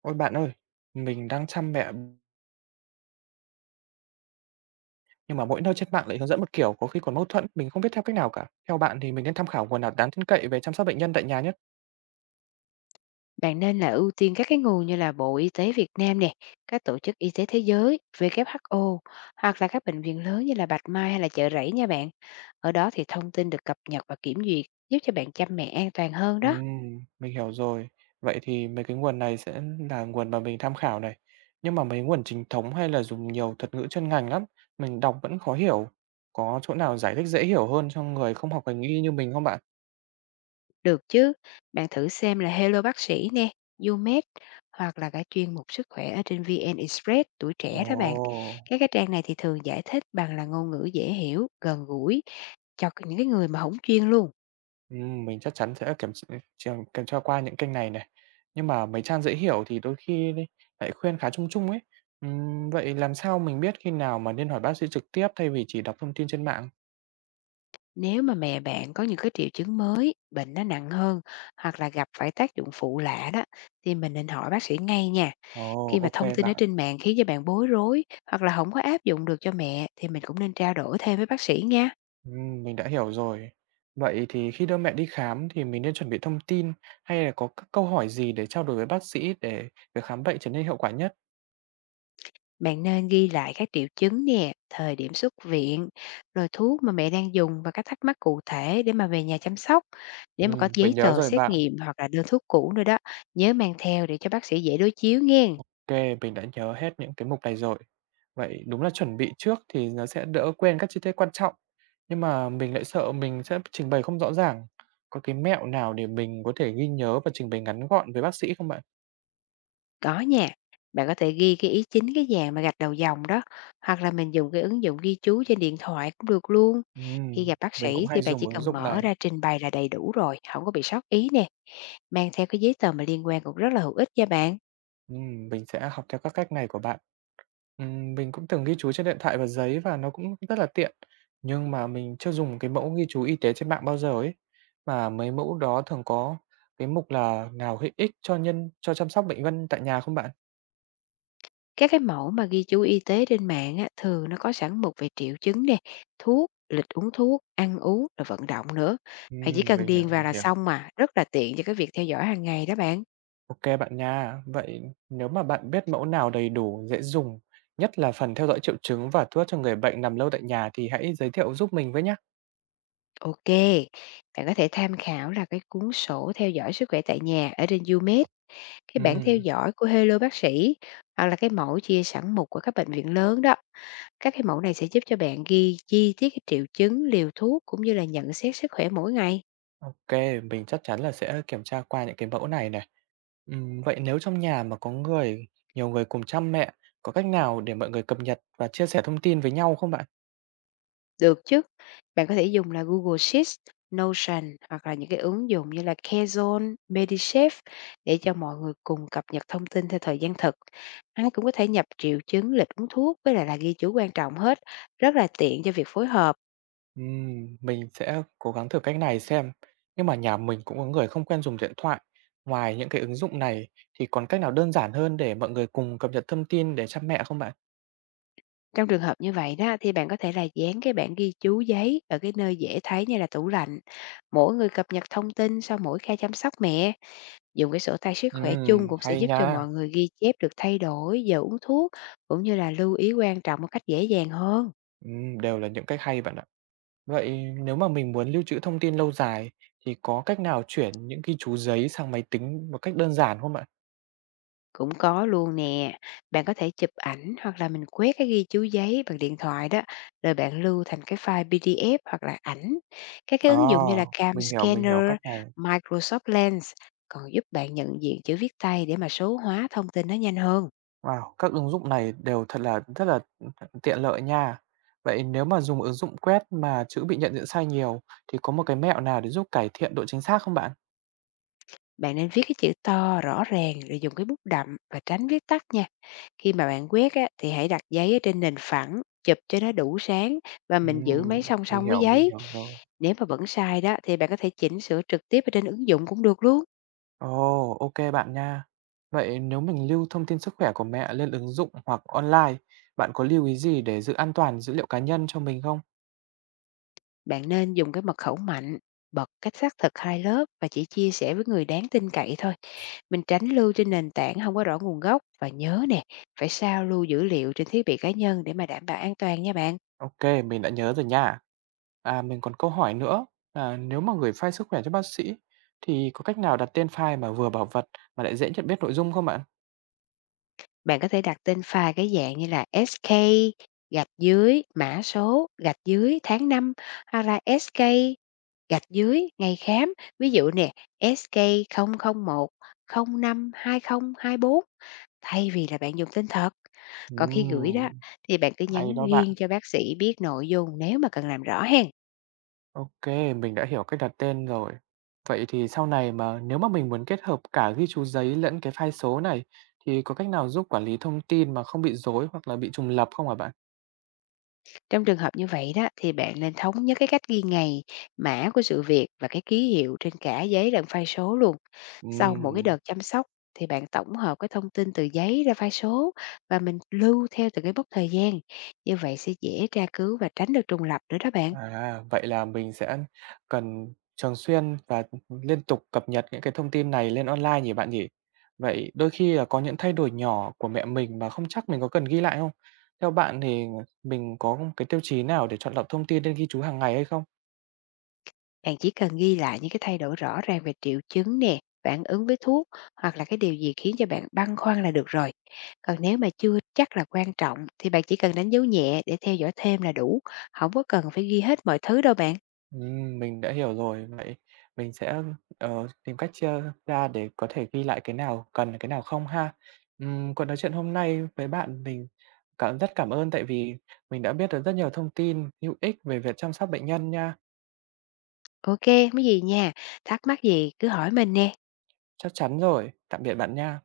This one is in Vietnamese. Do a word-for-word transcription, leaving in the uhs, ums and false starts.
Ôi bạn ơi, mình đang chăm mẹ, nhưng mà mỗi nơi trên mạng lại hướng dẫn một kiểu, có khi còn mâu thuẫn, mình không biết theo cách nào cả. Theo bạn thì mình nên tham khảo nguồn nào đáng tin cậy về chăm sóc bệnh nhân tại nhà nhất? Bạn nên là ưu tiên các cái nguồn như là Bộ Y tế Việt Nam nè, các tổ chức y tế thế giới, vê kép hát o, hoặc là các bệnh viện lớn như là Bạch Mai hay là Chợ Rẫy nha bạn. Ở đó thì thông tin được cập nhật và kiểm duyệt giúp cho bạn chăm mẹ an toàn hơn đó. Ừm, mình hiểu rồi. Vậy thì mấy cái nguồn này sẽ là nguồn mà mình tham khảo này. Nhưng mà mấy nguồn chính thống hay là dùng nhiều thuật ngữ chuyên ngành lắm, mình đọc vẫn khó hiểu. Có chỗ nào giải thích dễ hiểu hơn cho người không học ngành y như mình không bạn? Được chứ? Bạn thử xem là Hello bác sĩ nè, YouMed, hoặc là cái chuyên mục sức khỏe ở trên vê en Express tuổi Ồ. trẻ đó bạn. Các cái trang này thì thường giải thích bằng là ngôn ngữ dễ hiểu, gần gũi cho những cái người mà không chuyên luôn. Ừm, mình chắc chắn sẽ kiểm tr trường kiểm tra qua những kênh này này. Nhưng mà mấy trang dễ hiểu thì đôi khi đi lại khuyên khá chung chung ấy. Ừm, vậy làm sao mình biết khi nào mà nên hỏi bác sĩ trực tiếp thay vì chỉ đọc thông tin trên mạng? Nếu mà mẹ bạn có những cái triệu chứng mới, bệnh nó nặng hơn, hoặc là gặp phải tác dụng phụ lạ đó thì mình nên hỏi bác sĩ ngay nha. Ồ, Khi mà ok thông tin ở bạn. trên mạng khiến cho bạn bối rối hoặc là không có áp dụng được cho mẹ thì mình cũng nên trao đổi thêm với bác sĩ nha. Ừm, mình đã hiểu rồi. Vậy thì khi đưa mẹ đi khám thì mình nên chuẩn bị thông tin hay là có các câu hỏi gì để trao đổi với bác sĩ để việc khám bệnh trở nên hiệu quả nhất? Bạn nên ghi lại các triệu chứng nè, thời điểm xuất viện, rồi thuốc mà mẹ đang dùng và các thắc mắc cụ thể để mà về nhà chăm sóc. Nếu mà có Ừm, giấy mình nhớ tờ rồi xét bạn. nghiệm hoặc là đơn thuốc cũ nữa đó, nhớ mang theo để cho bác sĩ dễ đối chiếu nghe. Ok, mình đã nhớ hết những cái mục này rồi. Vậy đúng là chuẩn bị trước thì nó sẽ đỡ quên các chi tiết quan trọng, nhưng mà mình lại sợ mình sẽ trình bày không rõ ràng. Có cái mẹo nào để mình có thể ghi nhớ và trình bày ngắn gọn với bác sĩ không bạn? Có nha, bạn có thể ghi cái ý chính cái dạng mà gạch đầu dòng đó, hoặc là mình dùng cái ứng dụng ghi chú trên điện thoại cũng được luôn. Khi Ừm, gặp bác mình cũng sĩ thì hay bạn chỉ dùng ứng cần dụng mở này. ra trình bày là đầy đủ rồi, không có bị sót ý nè. Mang theo cái giấy tờ mà liên quan cũng rất là hữu ích nha bạn. Ừm, mình sẽ học theo các cách này của bạn. Ừm, mình cũng từng ghi chú trên điện thoại và giấy và nó cũng rất là tiện. Nhưng mà mình chưa dùng cái mẫu ghi chú y tế trên mạng bao giờ ấy. Mà mấy mẫu đó thường có cái mục là nào hữu ích cho nhân cho chăm sóc bệnh nhân tại nhà không bạn? Các cái mẫu mà ghi chú y tế trên mạng á, thường nó có sẵn mục về triệu chứng nè, thuốc, lịch uống thuốc, ăn uống, rồi vận động nữa. Bạn chỉ Ừm, cần mình hiểu, điền vào mình là hiểu. xong mà, rất là tiện cho cái việc theo dõi hàng ngày đó bạn. OK bạn nha. Vậy nếu mà bạn biết mẫu nào đầy đủ, dễ dùng, nhất là phần theo dõi triệu chứng và thuốc cho người bệnh nằm lâu tại nhà thì hãy giới thiệu giúp mình với nhá. OK, bạn có thể tham khảo là cái cuốn sổ theo dõi sức khỏe tại nhà ở trên YouMed, cái bảng theo Ừm, dõi của Hello Bác Sĩ, hoặc là cái mẫu chia sẵn mục của các bệnh viện lớn đó. Các cái mẫu này sẽ giúp cho bạn ghi chi tiết cái triệu chứng, liều thuốc cũng như là nhận xét sức khỏe mỗi ngày. OK, mình chắc chắn là sẽ kiểm tra qua những cái mẫu này này. Ừm, vậy nếu trong nhà mà có người nhiều người cùng chăm mẹ, có cách nào để mọi người cập nhật và chia sẻ thông tin với nhau không bạn? Được chứ. Bạn có thể dùng là Google Sheets, Notion, hoặc là những cái ứng dụng như là Kaizen, MediChef để cho mọi người cùng cập nhật thông tin theo thời gian thực. Ai cũng có thể nhập triệu chứng, lịch uống thuốc với lại là ghi chú quan trọng hết, rất là tiện cho việc phối hợp. Ừm, mình sẽ cố gắng thử cách này xem. Nhưng mà nhà mình cũng có người không quen dùng điện thoại. Ngoài những cái ứng dụng này thì còn cách nào đơn giản hơn để mọi người cùng cập nhật thông tin để chăm mẹ không bạn? Trong trường hợp như vậy đó thì bạn có thể là dán cái bảng ghi chú giấy ở cái nơi dễ thấy như là tủ lạnh. Mỗi người cập nhật thông tin sau mỗi ca chăm sóc mẹ. Dùng cái sổ tay sức khỏe chung Ừm, cũng sẽ hay giúp cho nha. mọi người ghi chép được thay đổi, giờ uống thuốc cũng như là lưu ý quan trọng một cách dễ dàng hơn. Ừm, đều là những cách hay bạn ạ. Vậy nếu mà mình muốn lưu trữ thông tin lâu dài thì có cách nào chuyển những ghi chú giấy sang máy tính một cách đơn giản không bạn? Cũng có luôn nè, bạn có thể chụp ảnh hoặc là mình quét cái ghi chú giấy bằng điện thoại đó, rồi bạn lưu thành cái file pê đê ép hoặc là ảnh. Các cái Ờ, ứng dụng như là Cam mình hiểu, mình hiểu Scanner, cách này. Microsoft Lens còn giúp bạn nhận diện chữ viết tay để mà số hóa thông tin nó nhanh hơn. Wow, các ứng dụng này đều thật là rất là, tiện lợi nha. Vậy nếu mà dùng ứng dụng quét mà chữ bị nhận diện sai nhiều thì có một cái mẹo nào để giúp cải thiện độ chính xác không bạn? Bạn nên viết cái chữ to rõ ràng, rồi dùng cái bút đậm và tránh viết tắt nha. Khi mà bạn quét á, thì hãy đặt giấy ở trên nền phẳng, chụp cho nó đủ sáng và mình giữ máy Ừm, song mình song với hiểu, mình giấy. hiểu rồi. Nếu mà vẫn sai đó thì bạn có thể chỉnh sửa trực tiếp ở trên ứng dụng cũng được luôn. Ồ, ô kê bạn nha. Vậy nếu mình lưu thông tin sức khỏe của mẹ lên ứng dụng hoặc online, bạn có lưu ý gì để giữ an toàn dữ liệu cá nhân cho mình không? Bạn nên dùng cái mật khẩu mạnh, bật cách xác thực hai lớp và chỉ chia sẻ với người đáng tin cậy thôi. Mình tránh lưu trên nền tảng không có rõ nguồn gốc, và nhớ nè, phải sao lưu dữ liệu trên thiết bị cá nhân để mà đảm bảo an toàn nha bạn. OK, mình đã nhớ rồi nha. À, mình còn câu hỏi nữa là nếu mà gửi file sức khỏe cho bác sĩ thì có cách nào đặt tên file mà vừa bảo vật mà lại dễ nhận biết nội dung không bạn? Bạn có thể đặt tên file cái dạng như là ét kê gạch dưới mã số gạch dưới tháng năm, hoặc là ét ca gạch dưới ngày khám. Ví dụ nè, ét ca không không một không năm hai không hai bốn, thay vì là bạn dùng tên thật. Còn khi gửi đó Ừm, thì bạn cứ hay nhắn đó bạn. riêng cho bác sĩ biết nội dung nếu mà cần làm rõ hen. OK, mình đã hiểu cách đặt tên rồi. Vậy thì sau này mà nếu mà mình muốn kết hợp cả ghi chú giấy lẫn cái file số này thì có cách nào giúp quản lý thông tin mà không bị rối hoặc là bị trùng lập không hả bạn? Trong trường hợp như vậy đó thì bạn nên thống nhất cái cách ghi ngày, mã của sự việc và cái ký hiệu trên cả giấy lẫn file số luôn. Sau mỗi cái Ừm. đợt chăm sóc thì bạn tổng hợp cái thông tin từ giấy ra file số và mình lưu theo từng cái mốc thời gian. Như vậy sẽ dễ tra cứu và tránh được trùng lặp nữa đó bạn. À, vậy là mình sẽ cần thường xuyên và liên tục cập nhật những cái thông tin này lên online nhỉ bạn nhỉ? Vậy đôi khi là có những thay đổi nhỏ của mẹ mình mà không chắc mình có cần ghi lại không? Theo bạn thì mình có cái tiêu chí nào để chọn lọc thông tin nên ghi chú hàng ngày hay không? Bạn chỉ cần ghi lại những cái thay đổi rõ ràng về triệu chứng nè, phản ứng với thuốc, hoặc là cái điều gì khiến cho bạn băn khoăn là được rồi. Còn nếu mà chưa chắc là quan trọng thì bạn chỉ cần đánh dấu nhẹ để theo dõi thêm là đủ. Không có cần phải ghi hết mọi thứ đâu bạn. Ừm, mình đã hiểu rồi. Vậy mình sẽ, ờ, tìm cách chia ra để có thể ghi lại cái nào cần, cái nào không ha. Ừm, cuộc nói chuyện hôm nay với bạn mình cảm rất cảm ơn tại vì mình đã biết được rất nhiều thông tin hữu ích về việc chăm sóc bệnh nhân nha. OK, mấy gì nha. Thắc mắc gì cứ hỏi mình nè. Chắc chắn rồi. Tạm biệt bạn nha.